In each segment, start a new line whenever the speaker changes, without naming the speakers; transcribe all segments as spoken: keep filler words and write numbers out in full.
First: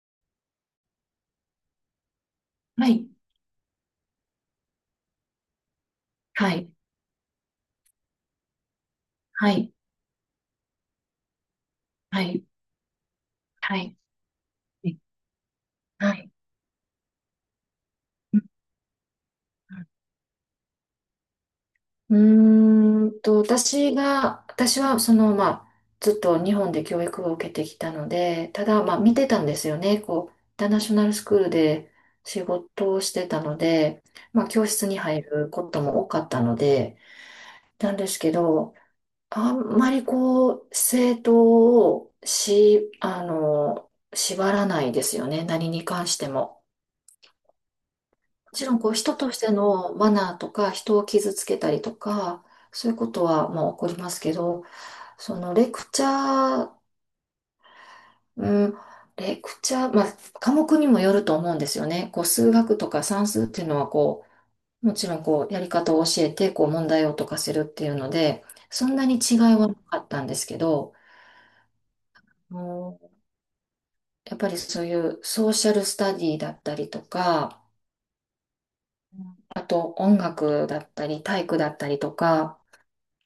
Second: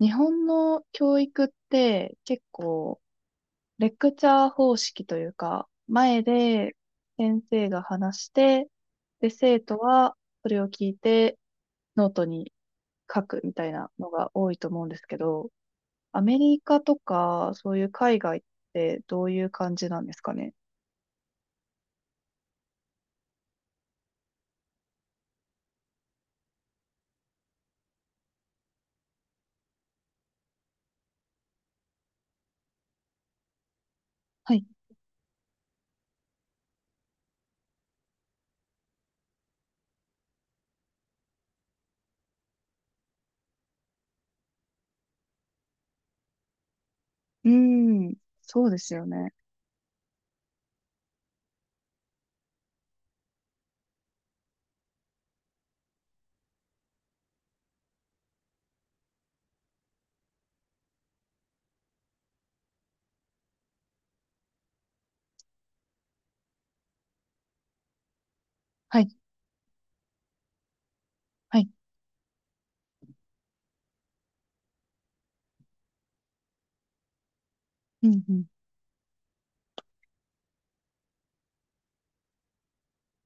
日本の教育って結
は
構
い。
レクチャー方式というか、前
はい。
で先生が話して、で、
は
生
い。
徒はそれを聞いてノー
は
ト
い。
に書くみたい
は
な
い。
のが多いと思うんですけど、
は
ア
い。
メリカとかそういう海
う
外っ
ん。
てどういう感じなんですかね。
うーんと、私が、私はその、まあ、ずっと日本で教育を受けてきたので、ただ、まあ、見てたんですよね。こう、インターナショナルスクールで仕事をしてたので、まあ、
はい。
教室に入ることも多かったので。なんですけど、あんまりこう、生徒をし、あの、縛らないですよね。何に関しても。
うーん。
も
そ
ち
う
ろ
で
んこう
すよ
人と
ね。
してのマナーとか人を傷つけたりとかそういうことはまあ起こりますけど、そのレクチャー、うん、レクチャー、まあ、科目にもよると思うんですよね。こう数学とか算数っていうのはこうもちろんこうやり方を教えてこう問題を解かせるっていうので、そん
は
な
い。
に違いはなかったんですけど、
はい。
うん、やっぱりそういうソーシャルスタディだったりとか、
うんうん。
あと音楽だったり体育だったりとか、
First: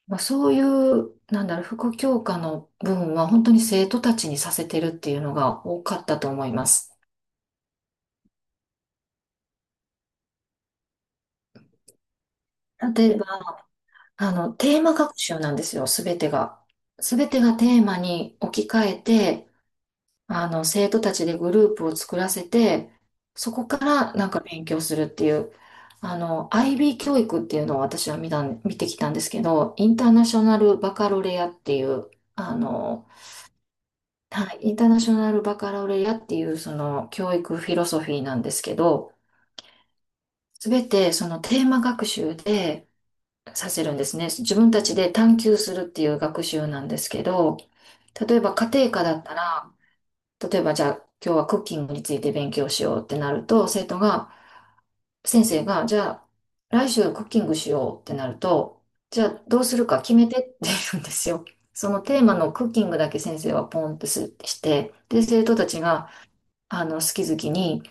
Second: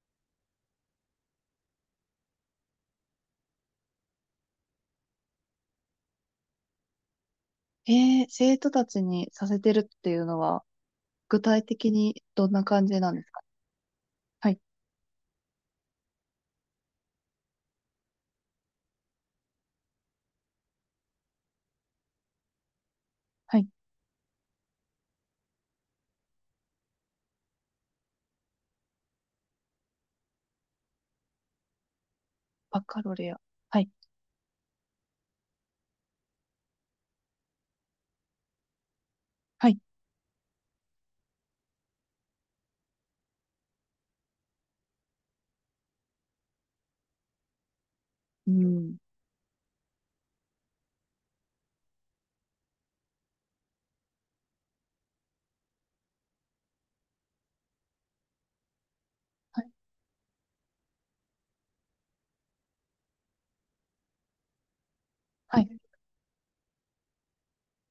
まあ、そういう、なんだろう、副教科の部分は本当に生徒たちにさせてるっていうのが多かったと思います。
えー、生徒たちにさせてるっていうのは具体的にどんな感じな
例
ん
え
で
ば、
すか？
あ
は
の、
い。
テーマ学習なんですよ、すべてが。すべてがテーマに置き換えて、あの、生徒たちでグループを作らせて、そ
は
こ
い
からなんか勉強するっていう、あの、アイビー 教育っていうのを私は見たん、見てきたんですけど、インターナショナルバカロレアっていう、あ
バカ
の、
ロレア。はい。
はい、インターナショナルバカラオレアっていうその教育フィロソフィーなんですけど、
はい。
すべてそのテーマ学習でさせるんですね。自分たちで探求するっていう学習なんですけど、例え
う
ば家庭
ん。
科だったら、例えばじゃあ今日はクッキングについて勉強しようってなると、生徒が、先生が、じゃあ来週クッキングしようってなると、じゃあど
は
う
い。
するか決めてって言うんですよ。そのテーマのクッキングだけ先生はポンとすして、で、生徒
は
た
い。
ちが、あの、好き好きに、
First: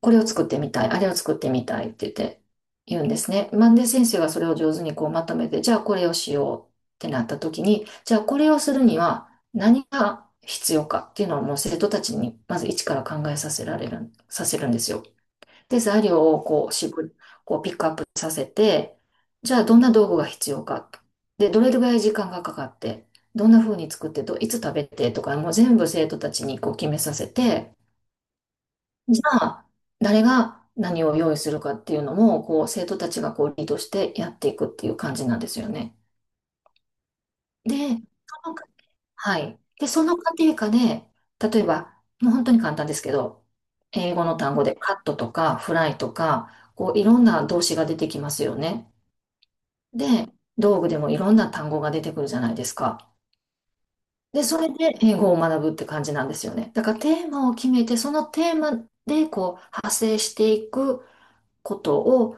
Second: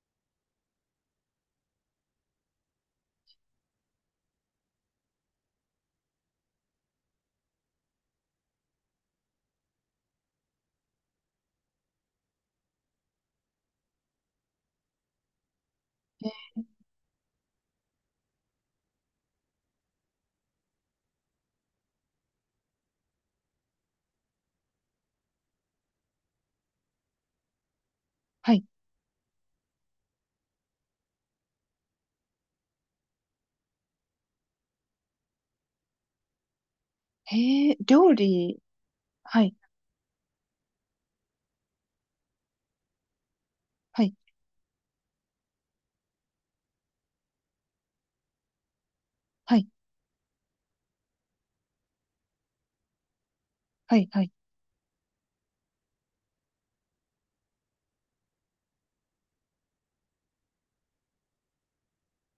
これを作ってみたい、あれを作ってみたいって言って、言うんですね。マンデ先生がそれを上手にこうまとめて、じゃあこれをしようってなった時に、じゃあこれをするには何が必要かっていうのをもう生徒たちにまず一から考えさせられる、させるんですよ。で、材料
え
を
ー
こう絞り、こうピックアップさせて、じゃあどんな道具が必要か。で、どれぐらい時間がかかって、どんな風に作ってと、いつ食べてとか、もう全部生徒たちにこう決めさせて、
はい。
じゃあ、誰が何を用意するかっていうのも、こう、生徒たちがこう、リードしてやっていくっていう感じなんですよね。
へえ、
で、
料
その
理。
過は
はい。
い。で、その過程下で、例えば、もう本当に簡単ですけど、
はい。
英語の単語でカットとかフライとか、こう、いろんな動詞が出てきますよね。
はい。
で、道具でもいろんな単語が出てくるじゃないですか。
はい。はい。
で、それで英語を学ぶって感じなんですよね。だからテーマを決めて、そのテーマでこう、派生していくことを、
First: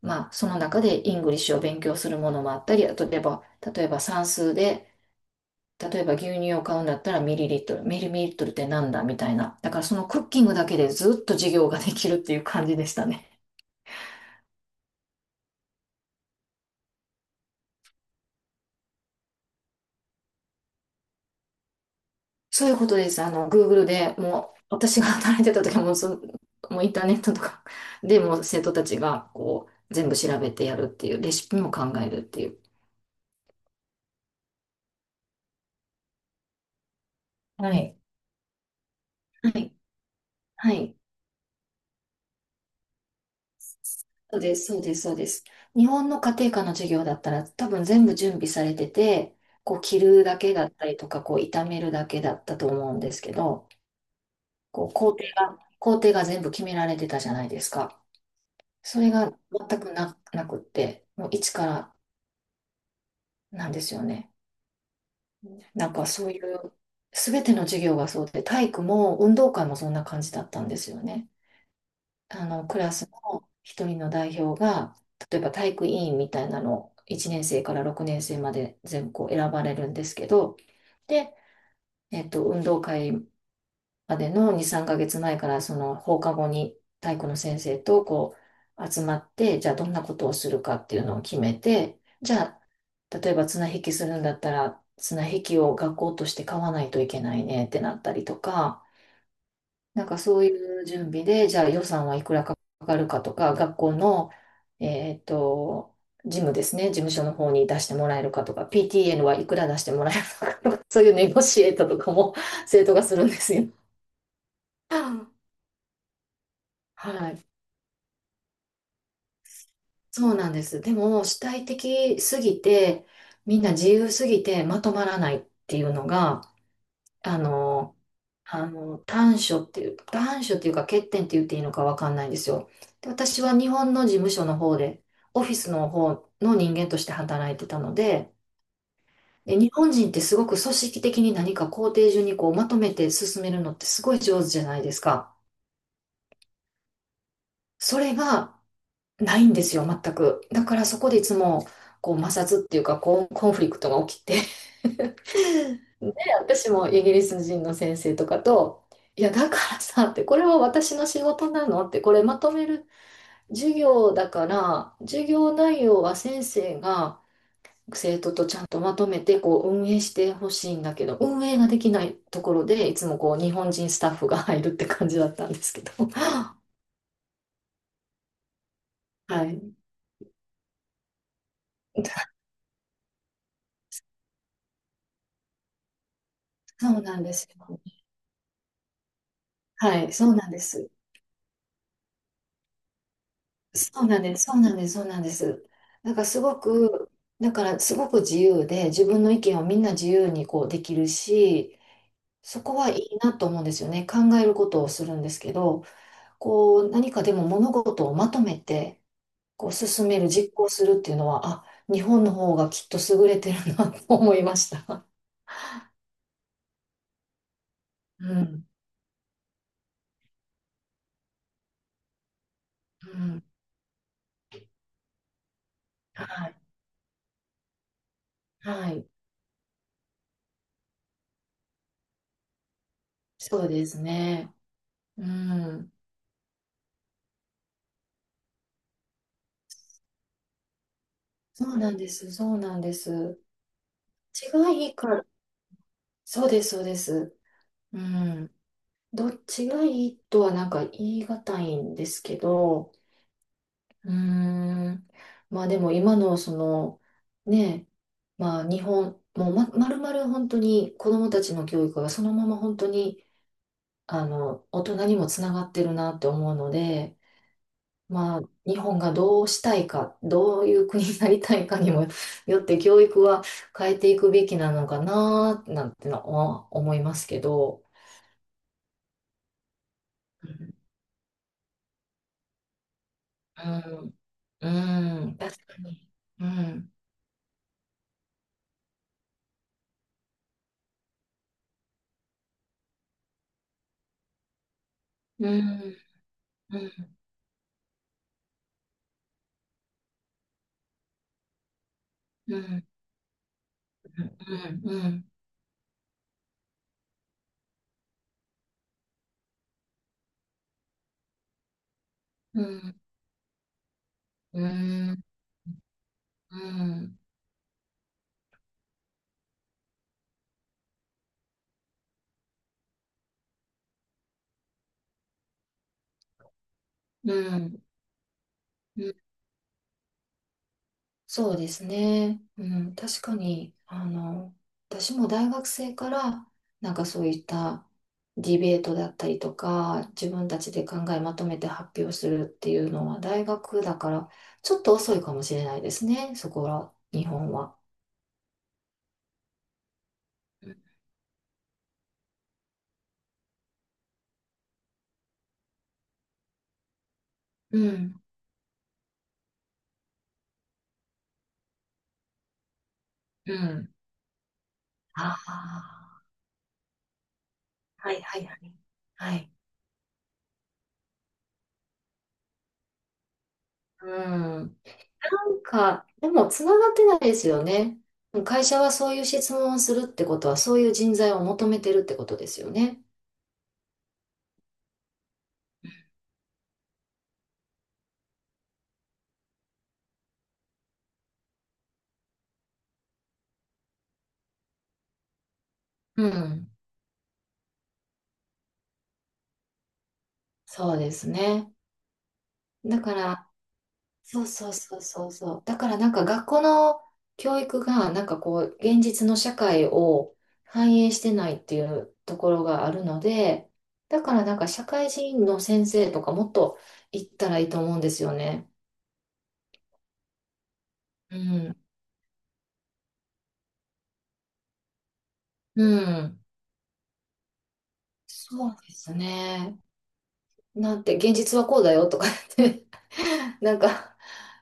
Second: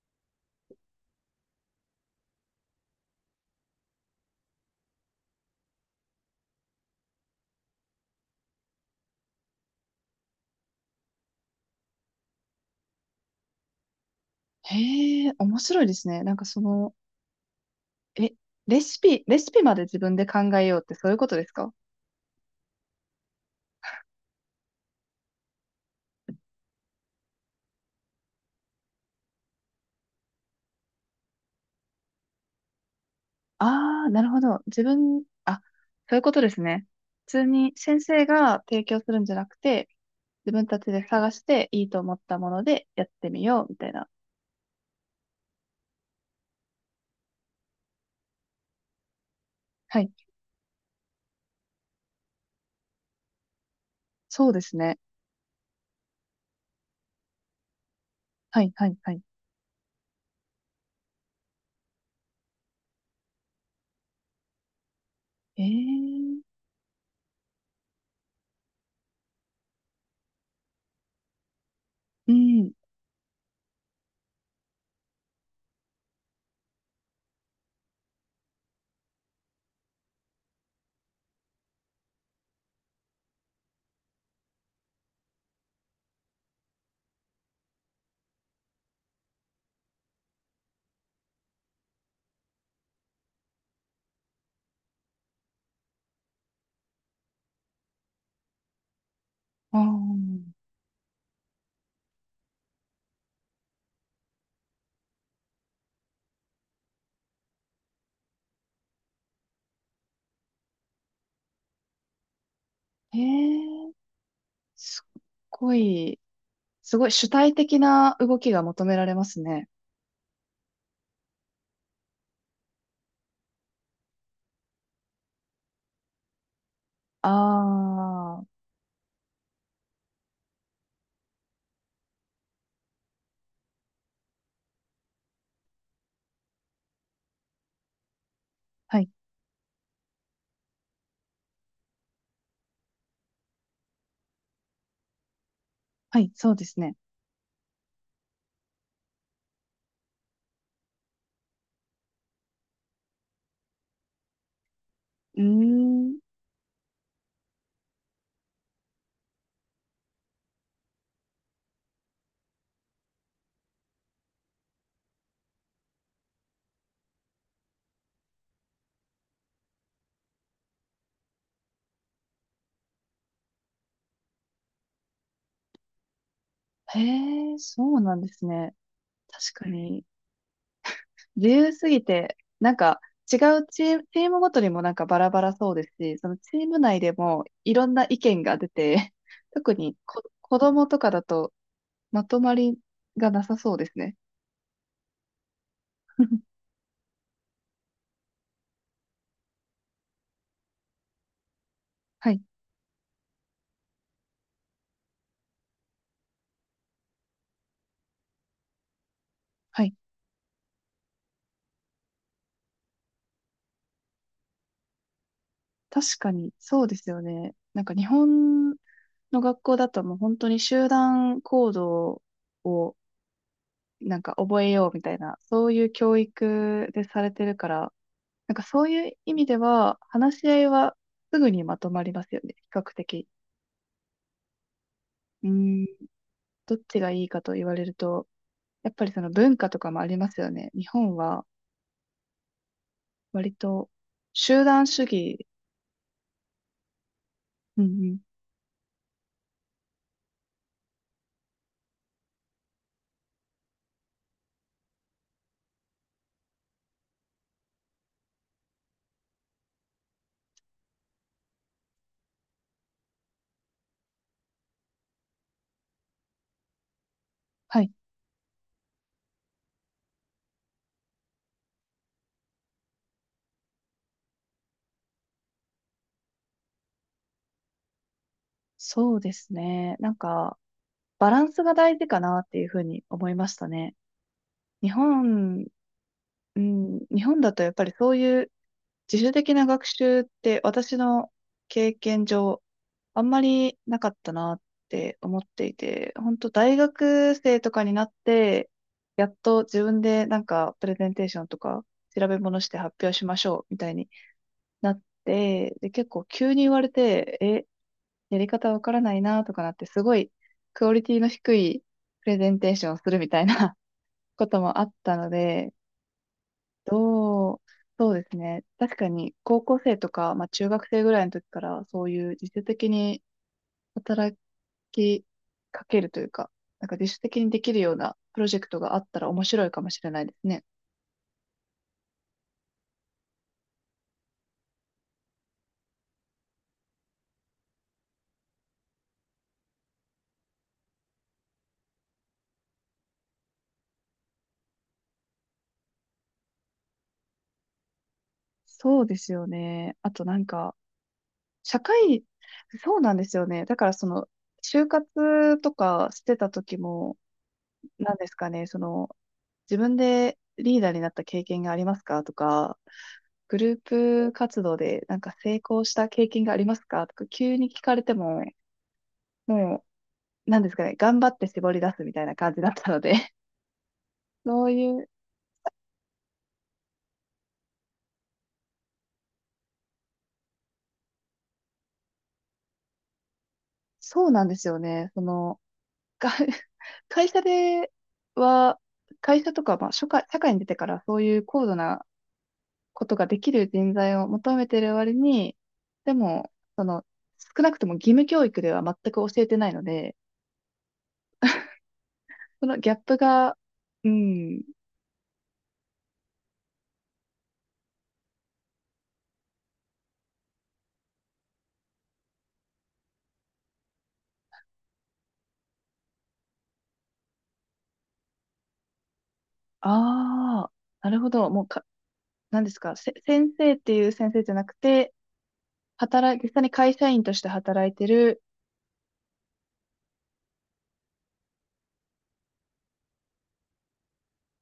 まあ、その中でイングリッシュを勉強するものもあったり、あと例えば、例えば算数で、例えば牛乳を買うんだったらミリリットル、ミリミリットルってなんだみたいな。だからそのクッキングだけでずっと授業ができるっていう感じでしたね。
へえ、面白いですね。なんかその、え、レシピ、レシピまで自分で考えようってそういうことですか？
そういうことです。あの、Google でもう、私が働いてた時はもうそ、もうインターネットとかでもう生徒たちがこう、全部調べてやるっていう、レシピも考えるっていう。
ああー、なるほど。自分、あ、そういうことですね。普通
は
に
い。
先生が提供するんじゃな
は
く
い。
て、自分
は
たち
い。
で探していいと思ったものでやってみよう、みたいな。
そうです、そうです、そうです。日本の家庭科の授業だったら多分全部準備されてて、こう
は
着
い。
るだけだったりとか、こう炒めるだけだったと思うんですけど、
そうです
こう
ね。
工程が、工程が全部決められてたじゃないですか。
はい、はい、
それ
はい。
が全くな、なくって、もう一からなんですよね。
え
なんかそうい
え、
う、すべての授業がそうで、体育も運動会もそんな感じだったんですよね。
う
あの、
ん。
クラスの一人の代表が、例えば体育委員みたいなのをいちねん生からろくねん生まで全校選ばれるんですけど、で、えっと、運動会までのに、さんかげつまえからその放課後に体育の先生とこう集まって、じゃあどんなことをするかっていうのを決めて、じゃあ例えば綱引きするんだったら綱引きを学校として買わないといけないねってなったりとか、
ああ。
なんかそういう準備で、じゃあ予算はいくらかかるかとか、学校の、えっと、事務ですね、事務所の方に出してもらえるかとか、ピーティーエヌ はいくら出してもらえるのかとか、そういうネゴシエートとかも 生徒がす
へ
るんですよ。
え、すっごい、すご
は
い主
い。
体的な動きが求められますね。
そうなんです。でも、主体的すぎて、みんな自由すぎてまとまらないっていうのが、あの、
ああ、
あの、短所っていう、短所っていうか欠点って言っていいのかわかんないんですよ。で、私は日本の事務所の方で、オフィスの方の人間として働いてたので、
はい、
で、日本人ってすごく組織的に何か工程順にこうまとめて進めるのってすごい上手じゃないですか。
はい、そうですね。
それがないんですよ、全く。だからそこでいつもこう摩擦っていうかこうコンフリクトが起きて。
うーん、
私もイギリス人の先生とかと、いや、だからさ、って、これは私の仕事なのって、これまとめる授業だから、授業内容は先生が生徒とちゃんとまとめてこう運営してほしいんだけど、運営ができないところで、いつもこう日本人スタッフが入るって感じだったんですけど。
へえ、そうなんですね。
は
確か
い。
に、自由すぎて、なんか、違うチーム、チームごとにもなんかバラバラそうですし、そのチーム
そ
内
う
で
なんで
も
す
い
よ。
ろんな意見が出て、特に
はい、
こ、
そうなん
子
で
供
す。
とかだとまとまりがなさそうです
そう
ね。
なんです、そうなんです、そうなんです。なんかす ごく、だからすごく自由で、自分の意見をみんな自由にこうできるし、
はい、
そこはいいなと思うんですよね。考えることをするんですけど、こう、何かでも物事をまとめて、こう、
はい。
進める、実行するっていうのは、あ、日本の方がきっと優れてるなと思いました。
確かに、そうですよね。なんか日
うん。
本の学校だともう本当に集団行動を
うん。
なんか覚えようみたいな、そういう教
はい。
育でされてるから、なんかそう
はい。
いう意味では話し合いはすぐにまとまりますよね、比較的。
そうですね。う
うーん、
ん。
どっちがいいかと言われると、やっぱりその文化とかもありますよね。日本は
そうなんです。そうなんです。
割と
違
集
が
団
いい
主
から。
義。
そうです。そうです。
うんう
う
ん。
ん。どっちがいいとはなんか言い難いんですけど、うーん。まあでも今のその、ねえ、まあ日本、もうま、まるまる本当に子どもたちの教育がそのまま本当に、あの、大人にもつながってるなって思うので、
はい。
まあ日本がどうしたいか、どういう国になりたいかにも よって教育は変えていくべきなのかな、なんてのは思いますけど。
そうですね。なん
う
か、
ん、
バランスが大事かなっていうふうに思いましたね。
う
日
ん、うん確
本、
かに。う
う
ん、
ん、日本だとやっぱりそういう自主的な学習って私の経験上あんまりなかったなって思っ
う
てい
ん、
て、本当大
うん、
学生とかになってやっと自分でなんかプレゼンテーションとか調べ
うん、う
物して
ん、
発表しましょうみたいに
うん。
なっ
うん
て、で、結構急に言われて、え、やり方わからないなとかなって、すごいクオリティの低いプレゼン
う
テーションを
ん、
するみたいな こ
う
ともあっ
ん、う
た
ん、
ので、どう、そうですね。確かに高校生とか、まあ中学生ぐらいの時からそういう自主的に働きかけるというか、なんか自主
う
的にできる
ん、
ようなプロジェクトがあ
う
っ
ん
たら面白いかもしれないですね。
そうですね。うん、確かに、あの、私も大学生から、なんかそういったディベートだったりとか、自分たちで考えまとめて発表するっていうのは、大学だから、ちょっと遅いかもしれないですね、そこは、日本は。
そうですよね。あとなんか、社会、そうなんですよね。だからその、就活とかしてた時も、
う
な
ん、
んですかね、その、自分でリーダーになった経験がありますかとか、
う
グルー
ん。
プ活動でなんか
あ
成功した
あ、
経験がありますかとか、急に聞かれ
は
て
い、は
も、
い、はい。はい。
もう、なんですかね、頑張って絞り出すみたいな感じだったので、
う
そう
ん。
いう、
なんか、でもつながってないですよね。会社はそういう質問をするってことは、そういう人材を求めてるってことですよね。
そうなんですよね、その、が 会社では、会社とか、まあ、社会、社会に出てからそういう高度なことができる人材を求めてる割に、で
う
も、
ん。
その、少なくとも義務教育では全く教えてないので、
そうですね。
そのギャッ
だか
プ
ら、
が、う
そう
ん。
そうそうそうそう。だからなんか学校の教育が、なんかこう、現実の社会を反映してないっていうところがあるので、だからなんか社会人の先生とかもっと行ったらいいと思うんですよね。
ああ、なるほ
う
ど。もう
ん。
か、何ですか。せ、先生っていう先生じゃなくて、
う
働
ん。
い、実際に会社員として働いてる。
そうですね。なんて、現実はこうだよとか言って。 なんか、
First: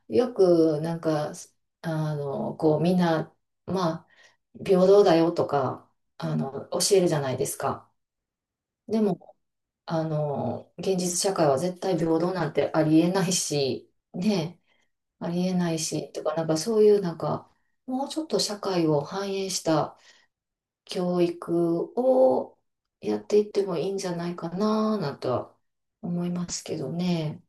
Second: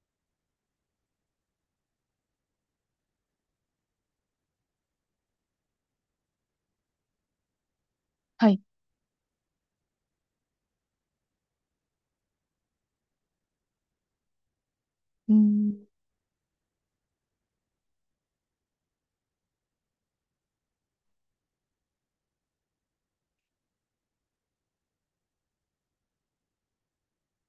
よく、なんか、あの、こう、みんな、まあ、平等だよとか、あの、教えるじゃないですか。
はい。
でも、あの、現実社会は絶対平等なんてありえないし、ね、あ
う
りえない
ん。
し、とか、なんかそういう、なんか、もうちょっと社会を反映した教育をやっていってもいいんじゃないかな、なんとは思いますけどね。